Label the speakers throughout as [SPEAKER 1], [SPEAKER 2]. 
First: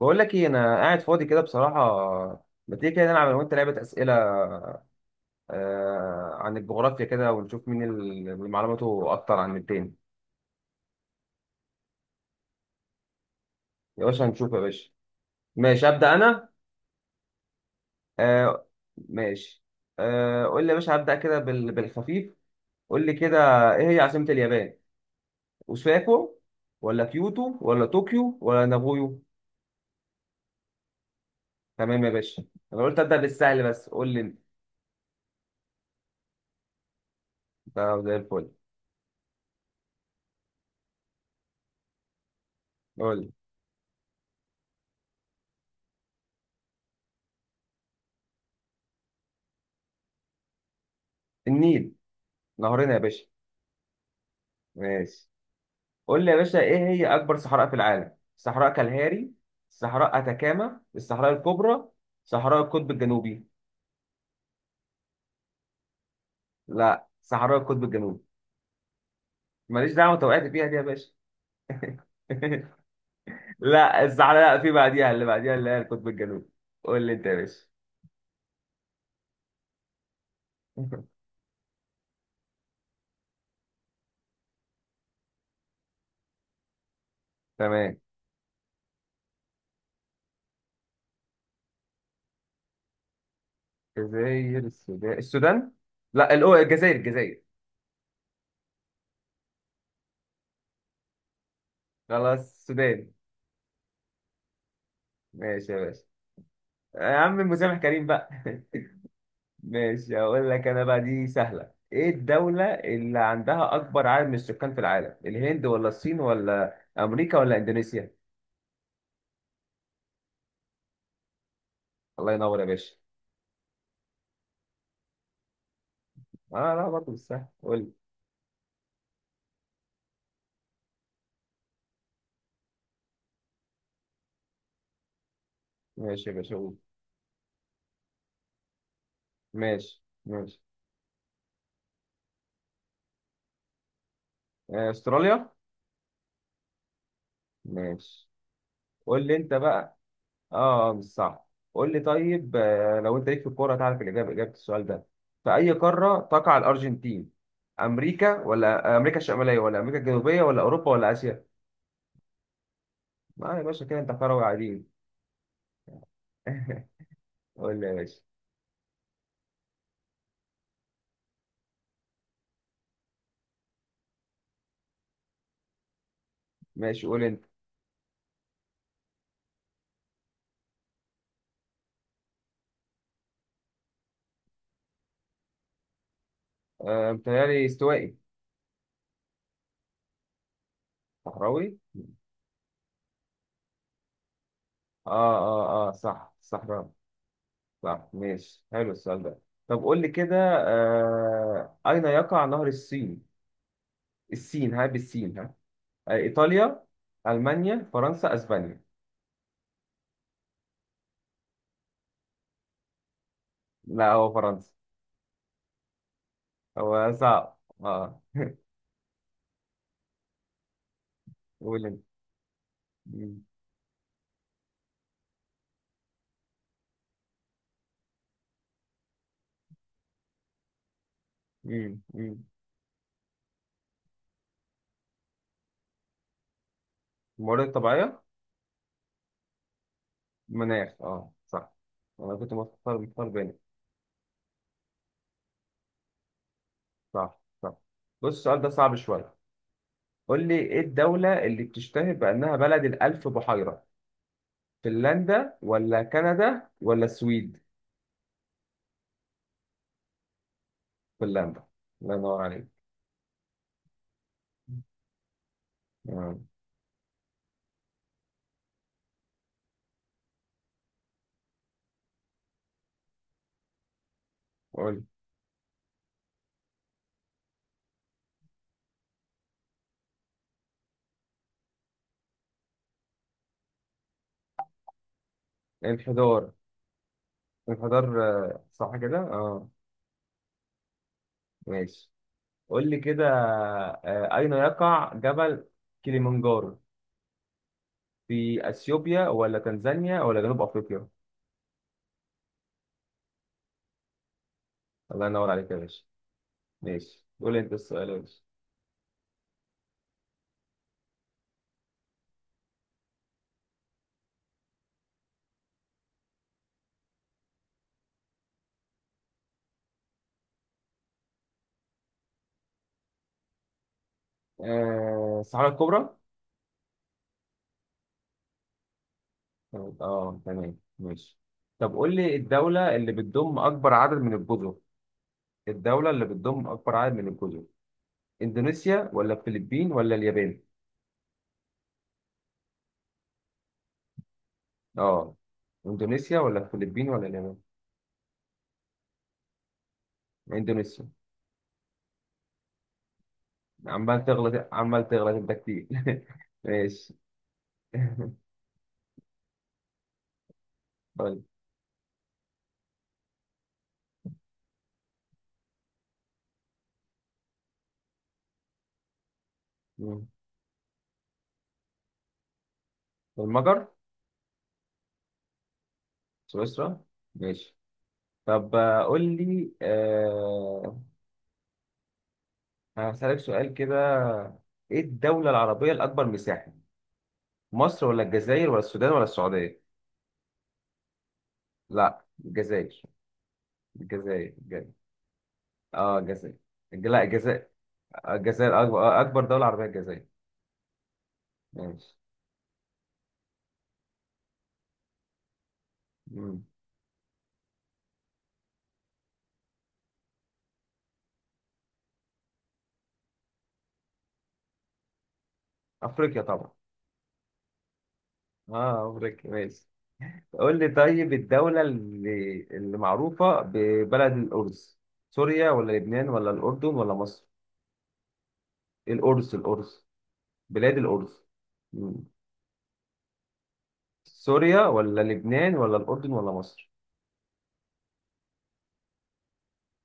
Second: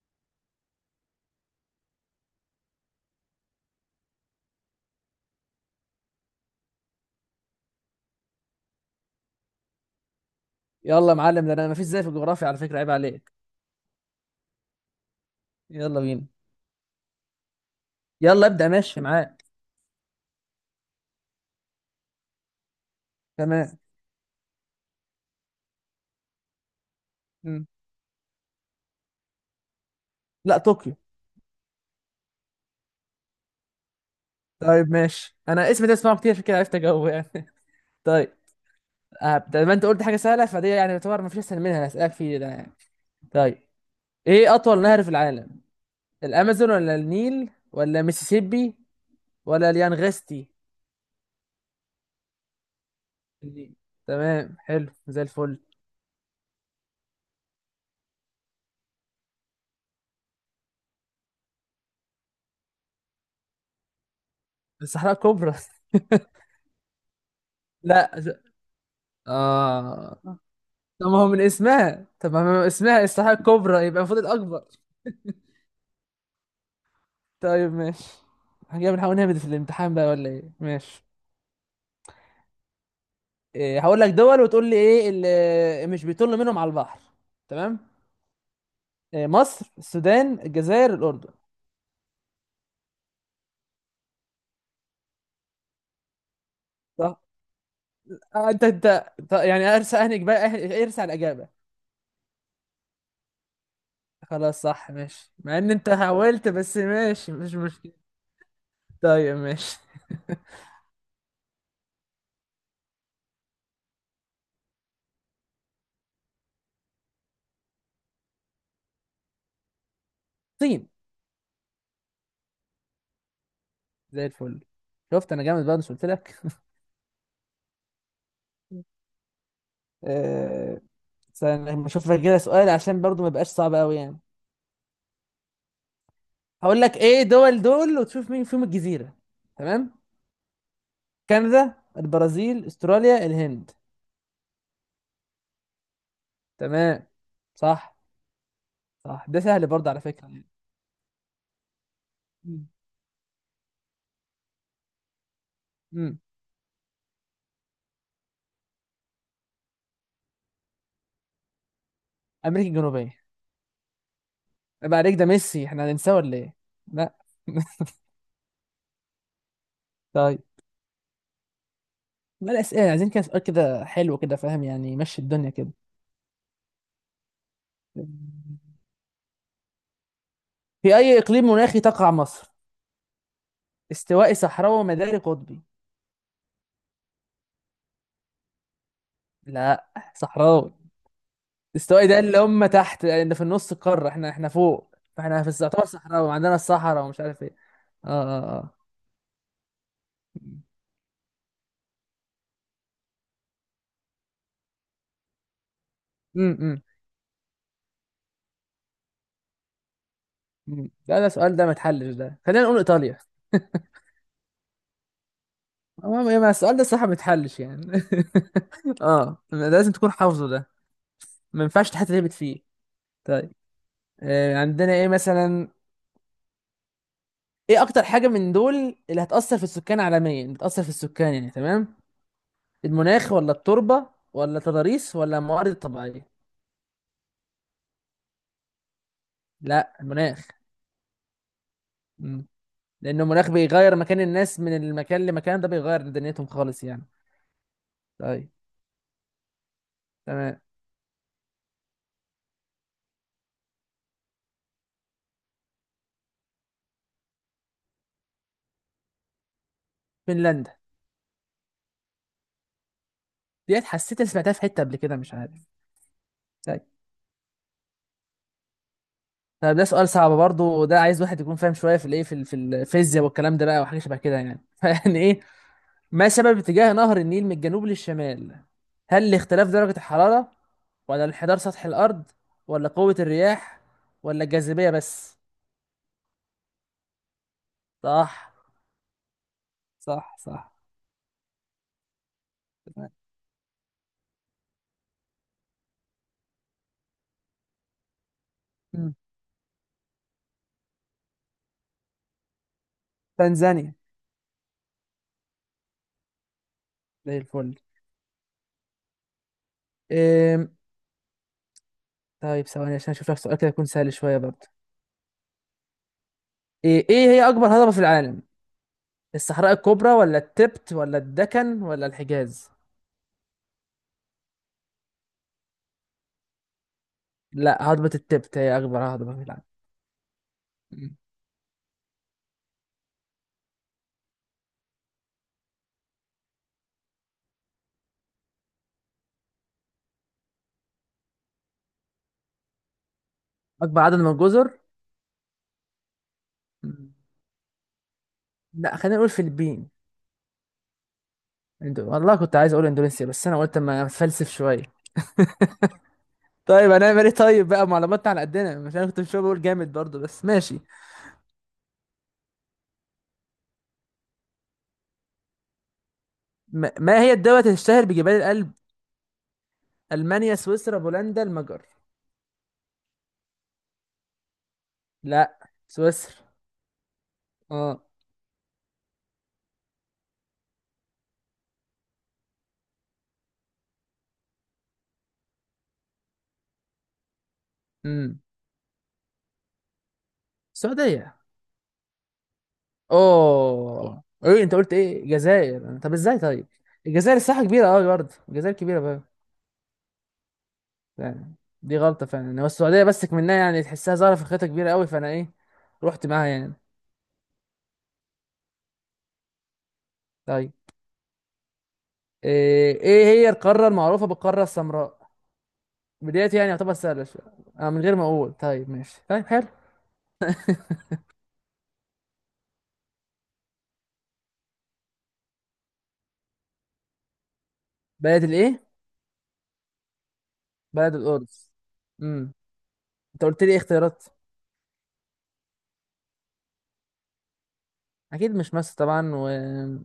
[SPEAKER 1] بقول لك ايه، انا قاعد فاضي كده بصراحه. ما تيجي كده نلعب انا وانت لعبه اسئله، آه، عن الجغرافيا كده ونشوف مين اللي معلوماته اكتر عن التاني.
[SPEAKER 2] يلا يا معلم ده انا مفيش زي في الجغرافيا على فكره عيب عليك.
[SPEAKER 1] يا باشا هنشوف يا باشا. ماشي
[SPEAKER 2] يلا
[SPEAKER 1] ابدا
[SPEAKER 2] بينا.
[SPEAKER 1] انا.
[SPEAKER 2] يلا
[SPEAKER 1] آه.
[SPEAKER 2] ابدا ماشي معاك.
[SPEAKER 1] ماشي. آه، قول لي يا باشا، هبدا كده بالخفيف. قول لي كده.
[SPEAKER 2] تمام.
[SPEAKER 1] ايه هي عاصمه اليابان؟ اوساكو ولا كيوتو
[SPEAKER 2] مم.
[SPEAKER 1] ولا طوكيو ولا نابويو؟
[SPEAKER 2] لا طوكيو.
[SPEAKER 1] تمام يا باشا. انا قلت ابدا بالسهل، بس قول لي انت.
[SPEAKER 2] طيب ماشي انا اسمي ده اسمعه كتير عشان كده عرفت اجاوب يعني.
[SPEAKER 1] طب زي
[SPEAKER 2] طيب.
[SPEAKER 1] الفل.
[SPEAKER 2] زي ما انت قلت حاجه سهله فدي يعني يعتبر مفيش اسهل منها اللي هسالك فيه ده يعني.
[SPEAKER 1] قول لي.
[SPEAKER 2] طيب. ايه اطول نهر في العالم؟ الامازون ولا النيل ولا ميسيسيبي ولا اليانغستي؟
[SPEAKER 1] النيل، نهرنا يا باشا.
[SPEAKER 2] النيل. تمام حلو زي
[SPEAKER 1] ماشي.
[SPEAKER 2] الفل.
[SPEAKER 1] قول لي يا باشا، ايه هي اكبر صحراء في العالم؟ صحراء كالهاري، صحراء اتاكاما، الصحراء الكبرى، صحراء القطب الجنوبي؟
[SPEAKER 2] الصحراء الكبرى.
[SPEAKER 1] لا، صحراء القطب
[SPEAKER 2] لا،
[SPEAKER 1] الجنوبي. ماليش دعوه،
[SPEAKER 2] اه.
[SPEAKER 1] انت وقعت فيها دي يا باشا.
[SPEAKER 2] طب ما هو من اسمها الصحراء الكبرى يبقى المفروض
[SPEAKER 1] لا،
[SPEAKER 2] الاكبر.
[SPEAKER 1] في بعديها اللي بعديها اللي هي القطب الجنوبي. قول لي انت يا باشا.
[SPEAKER 2] طيب ماشي. هنجي بنحاول نهبط في الامتحان بقى ولا ايه؟ ماشي. إيه هقول لك دول وتقول لي ايه اللي مش بيطل منهم على البحر. تمام.
[SPEAKER 1] تمام.
[SPEAKER 2] إيه مصر السودان الجزائر الاردن؟
[SPEAKER 1] الجزائر، السودان، السودان، لا الجزائر،
[SPEAKER 2] صح.
[SPEAKER 1] الجزائر.
[SPEAKER 2] يعني ارسى اهنك بقى ارسى على الاجابه.
[SPEAKER 1] خلاص، السودان.
[SPEAKER 2] خلاص صح ماشي مع ان
[SPEAKER 1] ماشي يا
[SPEAKER 2] انت
[SPEAKER 1] باشا.
[SPEAKER 2] حاولت بس
[SPEAKER 1] يا
[SPEAKER 2] ماشي
[SPEAKER 1] عم
[SPEAKER 2] مش
[SPEAKER 1] مسامح
[SPEAKER 2] مشكله.
[SPEAKER 1] كريم بقى.
[SPEAKER 2] طيب ماشي.
[SPEAKER 1] ماشي، هقول لك انا بقى، دي سهله. ايه الدوله اللي عندها اكبر عدد من السكان في العالم؟ الهند ولا الصين ولا امريكا ولا اندونيسيا؟
[SPEAKER 2] الصين.
[SPEAKER 1] الله ينور يا باشا.
[SPEAKER 2] زي الفل. شفت انا جامد بقى مش قلت لك.
[SPEAKER 1] اه، لا، برضه مش سهل، قول لي.
[SPEAKER 2] آه، استنى، لما اشوف لك كده سؤال عشان برضو ما يبقاش صعب قوي يعني.
[SPEAKER 1] ماشي يا باشا، قول.
[SPEAKER 2] هقول لك ايه دول وتشوف مين فيهم الجزيرة. تمام.
[SPEAKER 1] ماشي، ماشي.
[SPEAKER 2] كندا البرازيل استراليا الهند.
[SPEAKER 1] آه، استراليا.
[SPEAKER 2] تمام. صح.
[SPEAKER 1] ماشي،
[SPEAKER 2] صح
[SPEAKER 1] قول لي
[SPEAKER 2] ده
[SPEAKER 1] انت
[SPEAKER 2] سهل برضه
[SPEAKER 1] بقى.
[SPEAKER 2] على فكرة يعني.
[SPEAKER 1] اه، آه، مش صح. قول لي طيب،
[SPEAKER 2] مم.
[SPEAKER 1] لو انت ليك في الكوره هتعرف اجابه السؤال ده. في اي قاره
[SPEAKER 2] مم.
[SPEAKER 1] تقع الارجنتين؟ امريكا ولا امريكا الشماليه ولا امريكا الجنوبيه ولا اوروبا ولا اسيا؟
[SPEAKER 2] امريكا الجنوبية.
[SPEAKER 1] ما يا باشا كده انت كروي عادي.
[SPEAKER 2] عيب عليك ده ميسي احنا هننساه ولا ايه؟ لا.
[SPEAKER 1] قول لي يا باشا.
[SPEAKER 2] طيب. ما الاسئلة عايزين كده سؤال كده حلو كده فاهم يعني يمشي الدنيا كده.
[SPEAKER 1] ماشي، قول انت.
[SPEAKER 2] في اي اقليم مناخي تقع مصر؟ استوائي صحراوي ومداري قطبي؟
[SPEAKER 1] متهيألي استوائي.
[SPEAKER 2] لا. صحراوي.
[SPEAKER 1] صحراوي.
[SPEAKER 2] استوائي ده اللي هم تحت اللي في النص القارة احنا احنا فوق
[SPEAKER 1] اه،
[SPEAKER 2] فاحنا في يعتبر
[SPEAKER 1] اه، اه،
[SPEAKER 2] صحراء
[SPEAKER 1] صح،
[SPEAKER 2] وعندنا
[SPEAKER 1] صحراوي.
[SPEAKER 2] الصحراء ومش عارف ايه.
[SPEAKER 1] صح،
[SPEAKER 2] اه اه
[SPEAKER 1] ماشي،
[SPEAKER 2] اه.
[SPEAKER 1] حلو السؤال ده. طب قول لي كده. أين يقع نهر السين؟ السين ها، بالسين ها.
[SPEAKER 2] امم
[SPEAKER 1] إيطاليا، ألمانيا، فرنسا، أسبانيا؟
[SPEAKER 2] لا ده السؤال ده ما يتحلش ده خلينا نقول ايطاليا.
[SPEAKER 1] لا، هو فرنسا.
[SPEAKER 2] هو ما السؤال ده الصراحة
[SPEAKER 1] هو
[SPEAKER 2] ما
[SPEAKER 1] صعب
[SPEAKER 2] يتحلش يعني.
[SPEAKER 1] اه.
[SPEAKER 2] اه ده لازم تكون حافظه ده. ما
[SPEAKER 1] قول
[SPEAKER 2] ينفعش
[SPEAKER 1] انت.
[SPEAKER 2] تحتربت فيه.
[SPEAKER 1] مم،
[SPEAKER 2] طيب. عندنا ايه مثلا. ايه اكتر حاجة من دول اللي هتأثر في السكان عالميا بتأثر في السكان يعني تمام.
[SPEAKER 1] مم، مم.
[SPEAKER 2] المناخ ولا التربة ولا التضاريس ولا الموارد الطبيعية؟
[SPEAKER 1] الموارد الطبيعية.
[SPEAKER 2] لا المناخ.
[SPEAKER 1] مناخ، اه صح. انا كنت مختار
[SPEAKER 2] لأنه
[SPEAKER 1] مختار
[SPEAKER 2] المناخ
[SPEAKER 1] بينك.
[SPEAKER 2] بيغير مكان الناس من المكان لمكان ده بيغير دنيتهم خالص يعني.
[SPEAKER 1] صح، صح. بص،
[SPEAKER 2] طيب.
[SPEAKER 1] السؤال ده صعب شوية. قول لي،
[SPEAKER 2] تمام.
[SPEAKER 1] ايه الدولة اللي بتشتهر بأنها بلد الألف بحيرة؟ فنلندا ولا كندا ولا السويد؟
[SPEAKER 2] فنلندا.
[SPEAKER 1] فنلندا. الله ينور عليك.
[SPEAKER 2] ديت حسيت إني سمعتها في حتة قبل كده مش عارف.
[SPEAKER 1] آه،
[SPEAKER 2] طيب. طب ده سؤال صعب برضه وده عايز واحد يكون فاهم شوية في في الفيزياء والكلام ده بقى وحاجة شبه كده يعني.
[SPEAKER 1] قول
[SPEAKER 2] فيعني إيه. ما سبب اتجاه نهر النيل من الجنوب للشمال؟ هل لاختلاف درجة الحرارة ولا انحدار سطح الأرض ولا قوة الرياح ولا الجاذبية بس؟
[SPEAKER 1] لي. الحضار الحضار.
[SPEAKER 2] صح.
[SPEAKER 1] آه، صح كده؟ اه.
[SPEAKER 2] صح صح.
[SPEAKER 1] ماشي. قول لي
[SPEAKER 2] تمام.
[SPEAKER 1] كده. أين يقع جبل كليمنجارو؟ في
[SPEAKER 2] مم.
[SPEAKER 1] أثيوبيا ولا تنزانيا ولا جنوب أفريقيا؟
[SPEAKER 2] تنزانيا.
[SPEAKER 1] الله ينور عليك يا باشا. ماشي،
[SPEAKER 2] زي
[SPEAKER 1] قول لي أنت
[SPEAKER 2] الفل.
[SPEAKER 1] السؤال يا باشا.
[SPEAKER 2] إيه، طيب ثواني عشان اشوف لك سؤال كده يكون سهل شويه برضه. ايه هي اكبر هضبه في العالم؟ الصحراء الكبرى ولا التبت ولا الدكن ولا الحجاز؟
[SPEAKER 1] آه، الصحراء الكبرى.
[SPEAKER 2] لا هضبه التبت هي اكبر هضبه في العالم.
[SPEAKER 1] طب اه، تمام،
[SPEAKER 2] مم.
[SPEAKER 1] ماشي. طب قول لي، الدولة اللي بتضم أكبر عدد من الجزر. الدولة اللي بتضم أكبر عدد من الجزر. إندونيسيا ولا الفلبين ولا اليابان؟
[SPEAKER 2] اكبر عدد من الجزر.
[SPEAKER 1] اه. إندونيسيا ولا الفلبين
[SPEAKER 2] مم.
[SPEAKER 1] ولا اليابان؟
[SPEAKER 2] لا خلينا نقول فiliبين.
[SPEAKER 1] إندونيسيا.
[SPEAKER 2] والله كنت عايز اقول اندونيسيا بس انا قلت اما
[SPEAKER 1] عمال
[SPEAKER 2] اتفلسف
[SPEAKER 1] تغلط
[SPEAKER 2] شويه.
[SPEAKER 1] عمال تغلط أنت كتير.
[SPEAKER 2] طيب
[SPEAKER 1] ماشي.
[SPEAKER 2] هنعمل ايه طيب بقى معلوماتنا على قدنا مش انا كنت مش بقول جامد برضو بس ماشي.
[SPEAKER 1] طيب.
[SPEAKER 2] ما هي الدولة اللي تشتهر بجبال الألب؟
[SPEAKER 1] مم.
[SPEAKER 2] المانيا سويسرا بولندا المجر؟
[SPEAKER 1] المجر.
[SPEAKER 2] لا. سويسرا.
[SPEAKER 1] سويسرا. ماشي.
[SPEAKER 2] اه.
[SPEAKER 1] طب قول لي هسألك سؤال كده. إيه الدولة العربية الأكبر مساحة؟ مصر ولا
[SPEAKER 2] امم
[SPEAKER 1] الجزائر ولا السودان ولا السعودية؟
[SPEAKER 2] السعودية.
[SPEAKER 1] لا، الجزائر.
[SPEAKER 2] اوه
[SPEAKER 1] الجزائر،
[SPEAKER 2] ايه انت
[SPEAKER 1] الجزائر.
[SPEAKER 2] قلت ايه الجزائر طب
[SPEAKER 1] اه،
[SPEAKER 2] ازاي
[SPEAKER 1] الجزائر.
[SPEAKER 2] طيب.
[SPEAKER 1] لا،
[SPEAKER 2] الجزائر الساحه
[SPEAKER 1] الجزائر.
[SPEAKER 2] كبيره قوي برضه الجزائر
[SPEAKER 1] الجزائر،
[SPEAKER 2] كبيره بقى.
[SPEAKER 1] اكبر اكبر دولة عربية، الجزائر.
[SPEAKER 2] يعني. دي
[SPEAKER 1] ماشي.
[SPEAKER 2] غلطه فعلا يعني. هو السعوديه بس منها يعني تحسها ظاهره في خيطه كبيره قوي فانا ايه رحت معاها
[SPEAKER 1] مم.
[SPEAKER 2] يعني. طيب. إيه هي القاره المعروفه بالقاره السمراء؟
[SPEAKER 1] افريقيا
[SPEAKER 2] بدايتي يعني
[SPEAKER 1] طبعا.
[SPEAKER 2] يعتبر سهله شويه. من غير ما اقول طيب
[SPEAKER 1] اه،
[SPEAKER 2] ماشي طيب
[SPEAKER 1] افريقيا،
[SPEAKER 2] حلو.
[SPEAKER 1] ماشي. قول لي طيب، الدولة اللي معروفة ببلد الأرز. سوريا ولا لبنان ولا الأردن ولا مصر؟
[SPEAKER 2] بلد الايه.
[SPEAKER 1] الأرز، الأرز. بلاد
[SPEAKER 2] بلد
[SPEAKER 1] الأرز.
[SPEAKER 2] القدس.
[SPEAKER 1] مم.
[SPEAKER 2] امم انت قلت لي ايه اختيارات.
[SPEAKER 1] سوريا ولا لبنان ولا الأردن ولا مصر؟
[SPEAKER 2] اكيد مش مصر طبعا وخلينا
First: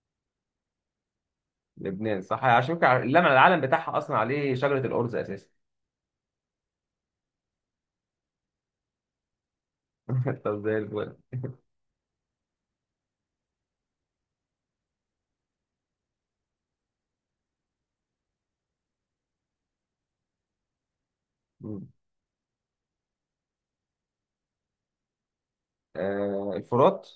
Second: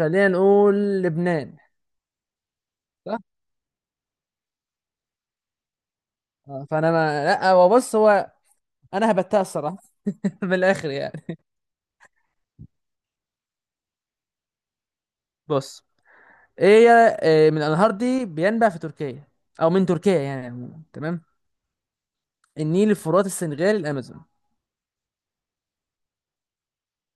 [SPEAKER 2] نقول لبنان.
[SPEAKER 1] لبنان صح، عشان كده
[SPEAKER 2] صح؟
[SPEAKER 1] العلم بتاعها أصلا عليه شجرة الأرز أساسا.
[SPEAKER 2] فانا ما لا هو بص هو انا هبتها الصراحه. من
[SPEAKER 1] طب زي
[SPEAKER 2] الاخر
[SPEAKER 1] الفل.
[SPEAKER 2] يعني. بص. ايه. من الانهار دي بينبع في تركيا او من تركيا يعني عموماً، تمام. النيل الفرات السنغال الامازون.
[SPEAKER 1] آه الفرات.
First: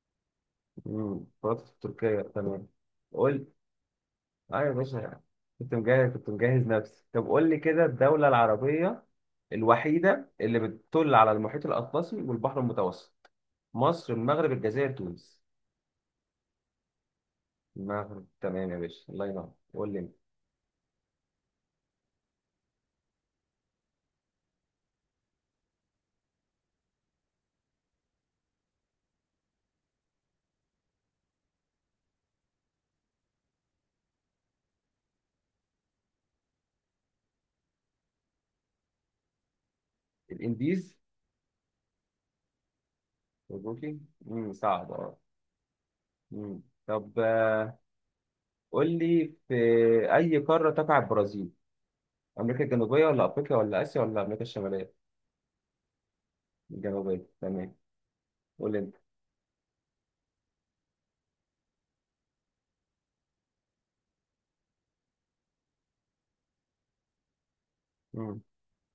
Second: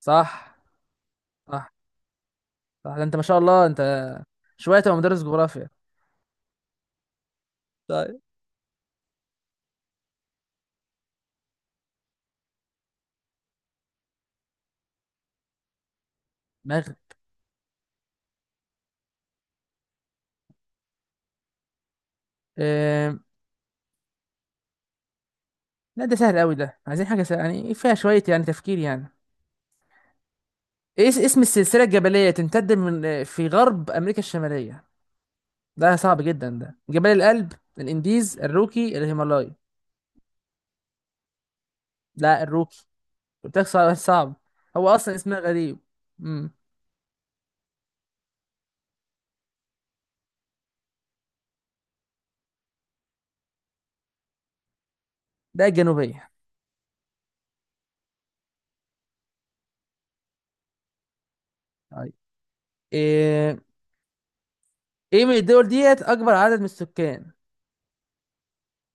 [SPEAKER 2] صح.
[SPEAKER 1] مم، الفرات في
[SPEAKER 2] صح
[SPEAKER 1] تركيا، تمام.
[SPEAKER 2] صح ده انت ما شاء
[SPEAKER 1] قول.
[SPEAKER 2] الله انت
[SPEAKER 1] اه يا
[SPEAKER 2] شويه تبقى
[SPEAKER 1] باشا.
[SPEAKER 2] مدرس جغرافيا.
[SPEAKER 1] كنت مجهز كنت مجهز نفسي. طب قول لي كده،
[SPEAKER 2] طيب.
[SPEAKER 1] الدولة العربية الوحيدة اللي بتطل على المحيط الأطلسي والبحر المتوسط. مصر، المغرب، الجزائر، تونس؟
[SPEAKER 2] مغرب.
[SPEAKER 1] المغرب تمام يا باشا، الله ينور، قول لي انت.
[SPEAKER 2] آه... لا ده سهل قوي ده عايزين حاجه سهل. يعني فيها شويه يعني تفكير يعني. ايه اسم السلسله الجبليه تمتد من في غرب امريكا الشماليه. ده صعب جدا ده جبال الألب. الانديز الروكي الهيمالايا؟
[SPEAKER 1] الإنديز.
[SPEAKER 2] لا الروكي. قلت لك صعب
[SPEAKER 1] مبروكي.
[SPEAKER 2] صعب. هو
[SPEAKER 1] صعب
[SPEAKER 2] اصلا
[SPEAKER 1] اه.
[SPEAKER 2] اسمها غريب. امم.
[SPEAKER 1] مم. طب، قول لي في أي قارة تقع البرازيل؟ أمريكا الجنوبية ولا أفريقيا ولا آسيا ولا أمريكا الشمالية؟
[SPEAKER 2] ده الجنوبيه.
[SPEAKER 1] الجنوبية، تمام. قول لي انت.
[SPEAKER 2] طيب. ايه ايه من الدول ديت اكبر عدد من السكان؟
[SPEAKER 1] مم.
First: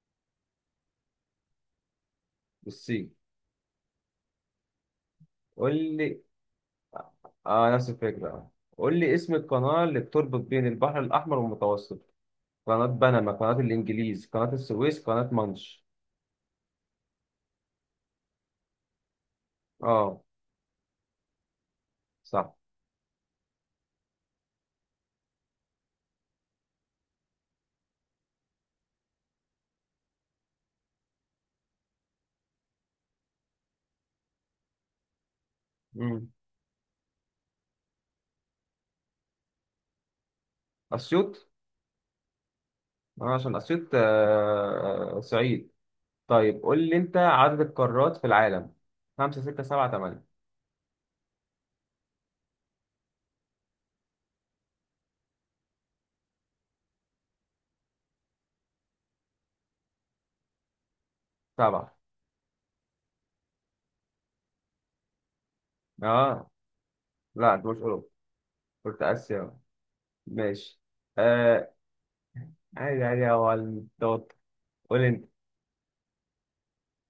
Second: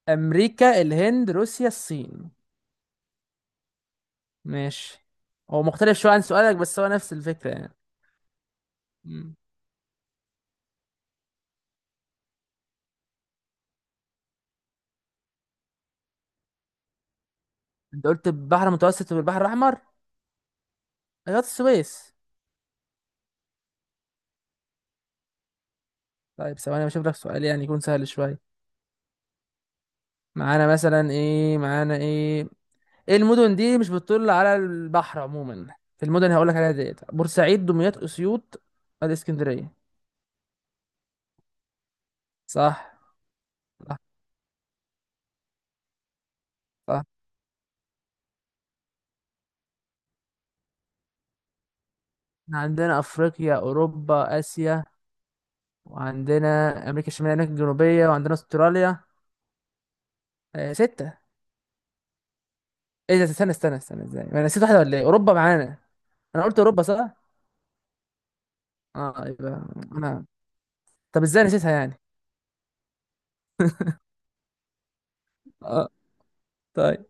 [SPEAKER 2] امريكا الهند روسيا الصين؟
[SPEAKER 1] بصي.
[SPEAKER 2] ماشي. هو
[SPEAKER 1] قول
[SPEAKER 2] مختلف شويه
[SPEAKER 1] لي،
[SPEAKER 2] عن سؤالك بس هو نفس الفكره
[SPEAKER 1] اه،
[SPEAKER 2] يعني.
[SPEAKER 1] نفس الفكرة، اه. قول لي اسم
[SPEAKER 2] امم.
[SPEAKER 1] القناة اللي بتربط بين البحر الأحمر والمتوسط. قناة بنما، قناة الإنجليز، قناة السويس، قناة مانش؟
[SPEAKER 2] انت قلت البحر المتوسط والبحر الاحمر.
[SPEAKER 1] اه،
[SPEAKER 2] قناه السويس.
[SPEAKER 1] صح.
[SPEAKER 2] طيب ثواني بشوف لك سؤال يعني يكون سهل شويه. معانا ايه. ايه المدن دي مش بتطل على البحر عموما. في
[SPEAKER 1] مم.
[SPEAKER 2] المدن هقول لك عليها ديت بورسعيد دمياط اسيوط الاسكندريه؟
[SPEAKER 1] أسيوط.
[SPEAKER 2] صح.
[SPEAKER 1] آه، عشان أسيوط،
[SPEAKER 2] صح
[SPEAKER 1] صعيد. طيب قول لي
[SPEAKER 2] صح.
[SPEAKER 1] أنت عدد القارات في العالم. خمسة، ستة، سبعة، تمانية؟
[SPEAKER 2] احنا عندنا افريقيا اوروبا اسيا وعندنا امريكا الشماليه امريكا الجنوبيه وعندنا استراليا. ستة.
[SPEAKER 1] سبعة.
[SPEAKER 2] ايه ده استنى استنى استنى ازاي انا نسيت واحده ولا ايه اوروبا معانا؟ انا
[SPEAKER 1] اه،
[SPEAKER 2] قلت اوروبا صح.
[SPEAKER 1] لا، أنت مش أوروبا، قلت
[SPEAKER 2] اه
[SPEAKER 1] آسيا.
[SPEAKER 2] يبقى انا.
[SPEAKER 1] ماشي.
[SPEAKER 2] طب ازاي نسيتها
[SPEAKER 1] آه.
[SPEAKER 2] يعني.
[SPEAKER 1] عادي عادي، هو التوتر. قول لي أنت.
[SPEAKER 2] اه. طيب.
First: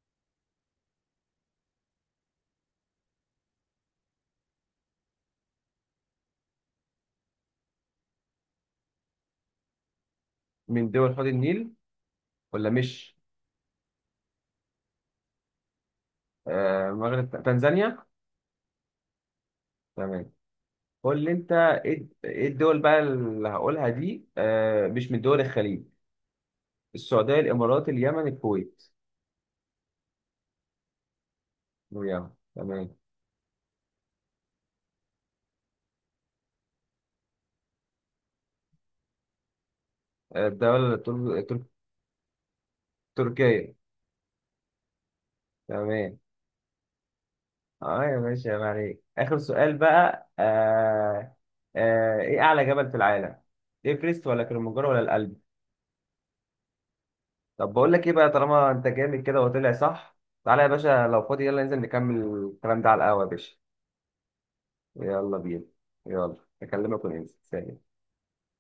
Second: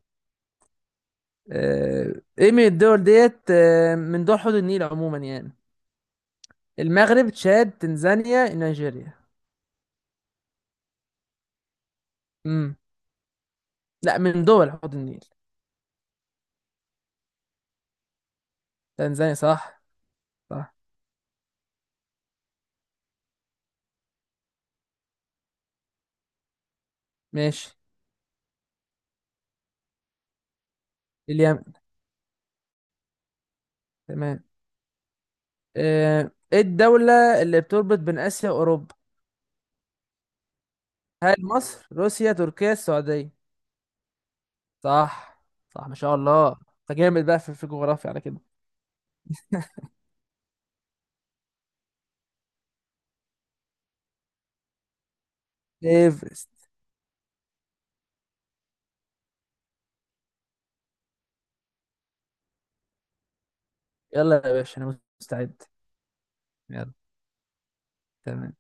[SPEAKER 2] ايه من الدول ديت من دول حوض النيل عموما يعني. المغرب تشاد تنزانيا نيجيريا؟
[SPEAKER 1] من دول حوض النيل ولا
[SPEAKER 2] امم.
[SPEAKER 1] مش؟
[SPEAKER 2] لا من دول حوض النيل.
[SPEAKER 1] آه، المغرب، تنزانيا.
[SPEAKER 2] تنزانيا. صح.
[SPEAKER 1] تمام.
[SPEAKER 2] صح
[SPEAKER 1] قول لي انت، ايه الدول بقى اللي هقولها دي، مش من دول الخليج. السعودية،
[SPEAKER 2] ماشي.
[SPEAKER 1] الامارات، اليمن، الكويت؟
[SPEAKER 2] اليمن.
[SPEAKER 1] اليمن، تمام.
[SPEAKER 2] تمام. ايه الدولة اللي بتربط بين آسيا وأوروبا؟
[SPEAKER 1] آه، الدولة
[SPEAKER 2] هل مصر، روسيا، تركيا، السعودية؟
[SPEAKER 1] تركيا،
[SPEAKER 2] صح. صح ما شاء
[SPEAKER 1] تمام.
[SPEAKER 2] الله انت جامد بقى في
[SPEAKER 1] اه
[SPEAKER 2] الجغرافيا
[SPEAKER 1] يا
[SPEAKER 2] على كده.
[SPEAKER 1] باشا، يا عليك، اخر سؤال بقى آه. ايه اعلى جبل في العالم؟ ايفرست ولا كليمنجارو ولا الألب؟
[SPEAKER 2] ايفرست.
[SPEAKER 1] طب بقول لك ايه بقى، طالما انت جامد كده وطلع صح. تعالى يا باشا لو فاضي، يلا ننزل نكمل الكلام ده على القهوة يا باشا.
[SPEAKER 2] يلا يا باشا انا
[SPEAKER 1] يلا بينا.
[SPEAKER 2] مستعد.
[SPEAKER 1] يلا.
[SPEAKER 2] يلا.
[SPEAKER 1] اكلمك وننزل، سلام.
[SPEAKER 2] تمام.